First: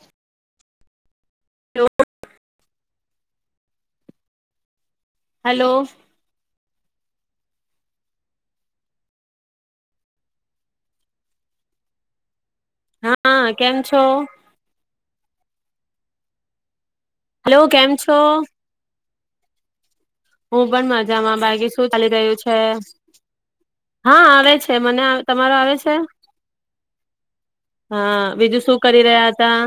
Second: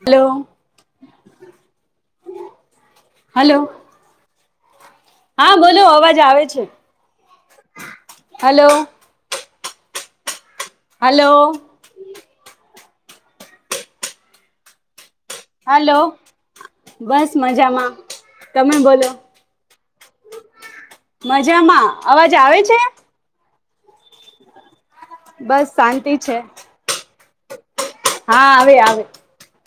Hello. Hello hello. હા hello બોલો અવાજ આવે છે. હલો. હલો. હા, કેમ છો. હલો. બસ હલો કેમ મજામાં. છો તમે બોલો. હું પણ મજામાં. બાકી શું ચાલી રહય્યું છે? હા આવે છે. છે. મને તમારો આવે બસ છે. શાંતિ હા, બીજું આવે શું આવે કરી રહ્યા હતા?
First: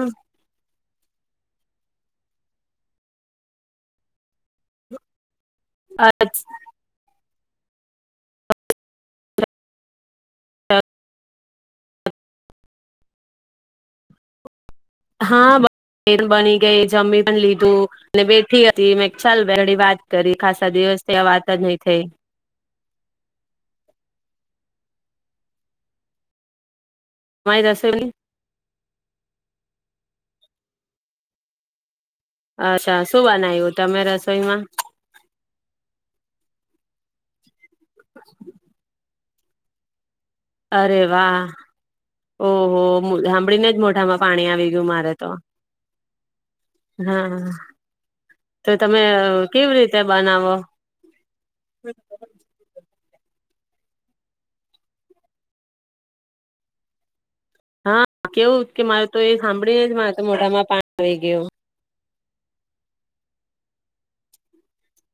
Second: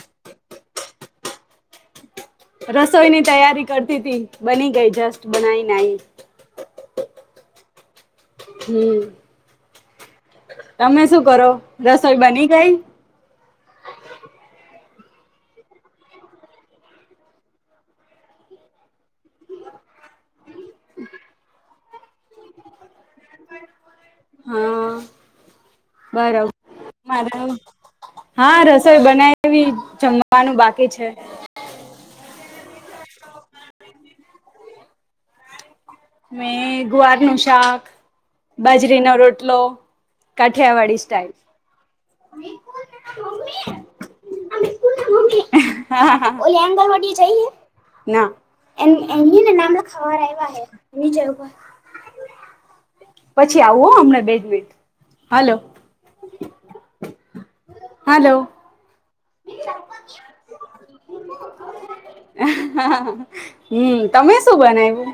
રસોઈની તૈયારી કરતી તી. બની ગઈ જસ્ટ. બનાઈને આઈ. હમ. તમે શું કરો? રસોઈ બની ગઈ? હા બે બની ગઈ જમી પણ લીધું, બેઠી હતી મેં ચાલ બેડી વાત કરી ખાસા દિવસ થી આ વાત જ નહી થઈ. બરાબર. મારે તમારી રસોઈની હા રસોઈ બનાવીમ જમ નું બાકી છે. અચ્છા શું બનાવ્યું તમે રસોઈમાં? મે ગુવારનુ શાક બાજરી ના રોટ આટલો. કઠિયા વાડી અરે સ્ટાઇલ. વાહ ઓહો સાંભળીને જ મોઢામાં પાણી આવી ગયું મારે તો હા તો તમે કેવી રીતે બનાવો એની જગર. [unintelligible] પછી આવું હમણા બેજવીટ, હલો. હા હલો કેવું કે મારે તો એ સાંભળીને જ મારે તો મોઢામાં પાણી આવી ગયો. હમ તમે શું બનાવ્યું?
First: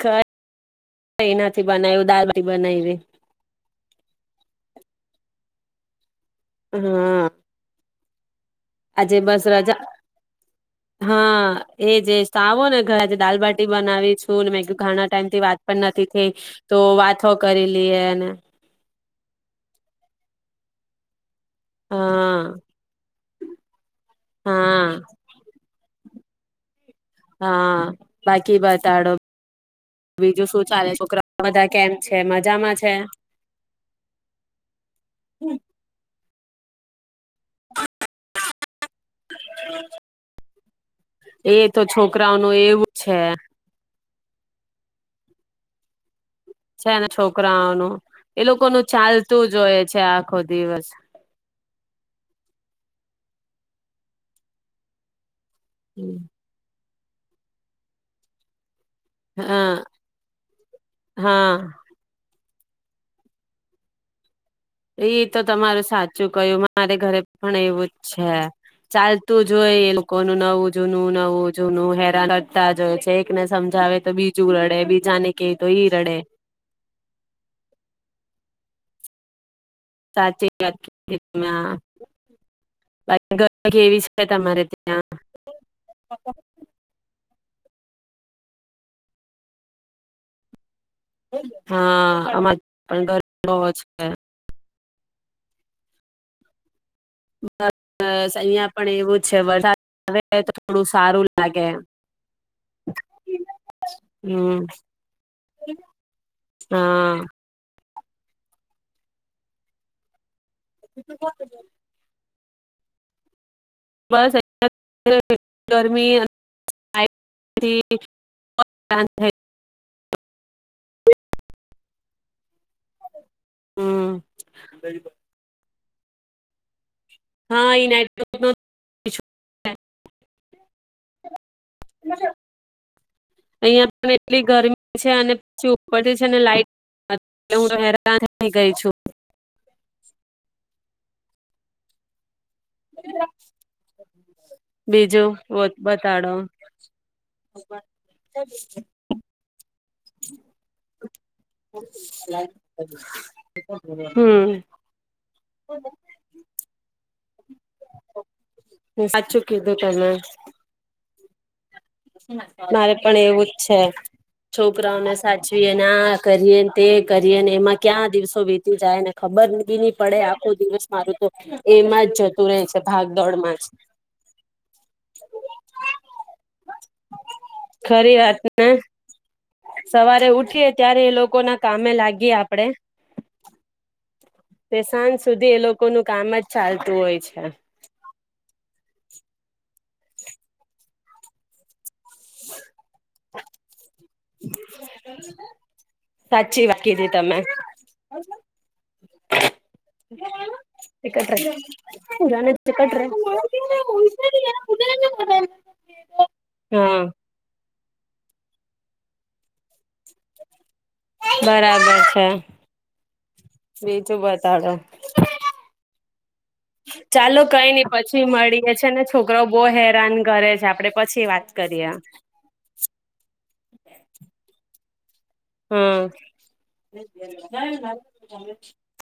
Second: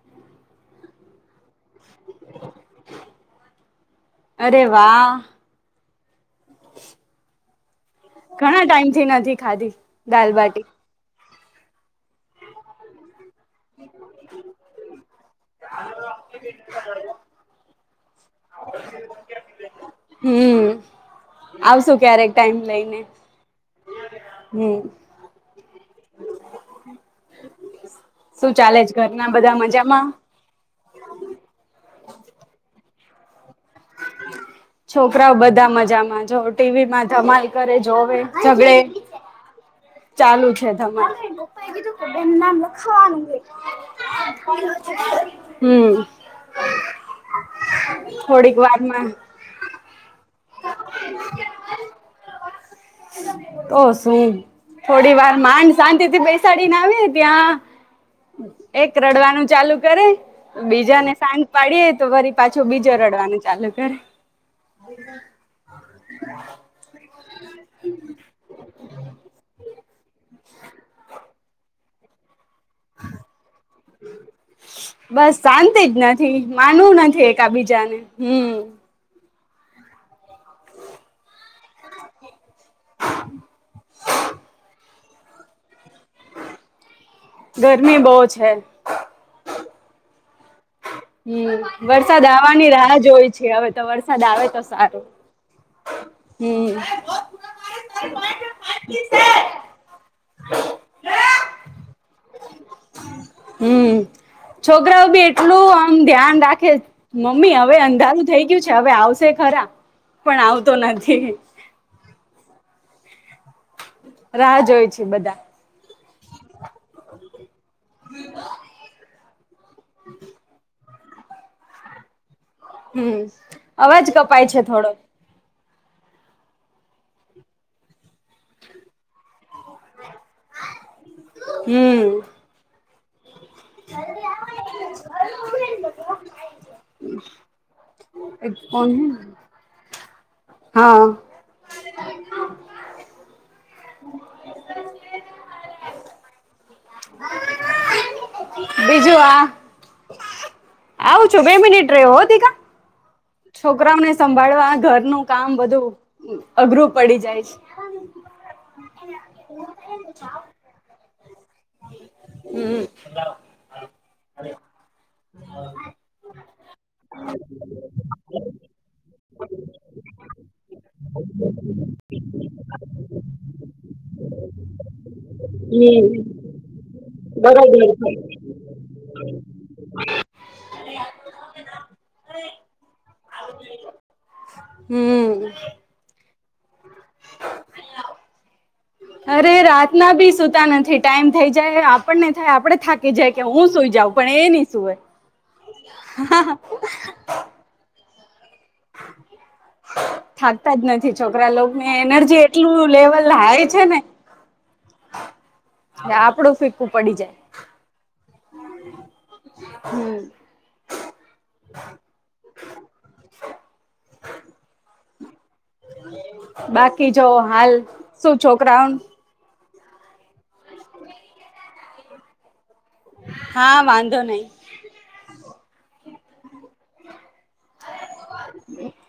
કઈ નથી. બનાું દળ ભ બનાવી. અરે વાહ હા. ઘણા ટાઈમ થી આજે નથી બસ ખાધી રજા દાલબાટી. હા એ જે સ આવો ને ઘરે. દાલબાટી બનાવી છું મે ઘણા ટાઈમ થી વાત પણ નથી થઈ તો વાતો ઓ કરી લઈએ. હમ્મ આવશુ ક્યારેક હા ટાઈમ લઈને. હમ્મ હા હા શું બાકી ચાલે છે બતાડો ઘરના બધા મજામાં બીજું શું ચાલે છોકરા બધા કેમ છે મજામાં છે. છોકરાઓ બધા મજામાં જો. ટીવી માં જમાલ કરે જોવે ઝગડે. ચાલુ. એ તો છોકરાઓનું એવું છે [unintelligible] હમ. છે ને છોકરાઓનું એ થોડીક લોકો ન વારમાં ચાલતું જ હોય છે આ. આખો દિવસ. તો સુ થોડી વાર. માંડ શાંતિથી બેસાડીને આવીએ ત્યાં એક રડવાનું ચાલુ હા કરે, બીજા ને સાંત હા પાડીએ તો વરી પાછો બીજો રડવાનું ચાલુ કરે. એ તો તમારું સાચું કયું. મારે ઘરે પણ એવું જ છે. ચાલતું જ હોય. એ લોકો ન નવુંજુનું નવુજુંનું. હેરાન જ કરતા હોય છે એકને સમજાવે તો બીજું રડે બીજાને બસ કે તો શાંતિ ઈ જ રડે નથી માનવું નથી, એકાબીજાને. હમ. સાચી વાત કીધી. ના, બાકી [unintelligible] કેવી છે તમારે ત્યાં? ગરમી બો છે. હમ, હા વરસાદ અમારે આવવાની રાહ પણ જોઈ ગરમી છે. બો હવે તો છે વરસાદ આવે તો સારું. હમ. બસ, અહિયાં પણ એવું છે વરસાદ આવે તો થોડું સારું લાગે. હમ હમ. છોકરાઓ બી એટલું આમ ધ્યાન રાખે છ. હા મમ્મી હવ હવે અંધારું થઈ ગયું છે હવે આવશે ખરા. પણ આવતો નથી. બસ રાહ જોય છે બધા ગરમી. [unintelligible] થઈ [inaudible] હમ, અવાજ હમ કપાય છે થોડોક. હા એટ. [unintelligible] હમ. અહિયાં પણ એટલી ગરમી છે અને પછી ઉપરથી છેને લાઈટ હું હ થ ગઈ કોણ છું. હે હા. બ. બીજું બતાડો. હર. [unintelligible] બીજું આ. આવું છું બે મિનિટ રહ્યો હોતી કા. હ [unintelligible] છોકરાઓને સંભાળવા ઘરનું કામ બધું અઘરું પડી જાય છે. સાચું કીધું તમે હમ મારે પણ એવું જ છે છોકરાઓને સાચવીને આ કરીએને તે કરીએ ને એમાં ક્યાં દિવસો વીતી જાયને ખબર ન પડે આખો દિવસ મારું તો એમાં જ જતું રહેે છે ભાગદોડમાં જ. બરાબર છે. ખરી વાત ને સવારે ઉઠીએ ત્યારે એ લોકો ના કામે લાગીએ આપડે. પ્ર સાંજ સુધી એ હમ લોકો નું કામ જ. ચાલતું હોય છે. અરે રાતના બી સુતા નથી ટાઈમ થઈ જાય. ને થાય આપડ થાકી જાય કે હું સુઈ જાઉં પણ એ નહી સુું હોય. સાચી વાત કીધી તમે [inaudible] થાકતા જ નથી છોકરા લો ને એનર્જી એટલું લેવલ હાય છે ને. આપડું ફીકું હા પડી જાય. હમ. બરાબર છે બીજું બતાવે. બાકી જો ચાલો કઈ હાલ નઈ પછી શું મળીએ છોકરાઓ છે ને છોકરાઓ. બહુ હેરાન ઘરે છે આપડે પછી વાત કરીએ. હા વાંધો નહી. હમ. ના. [unintelligible]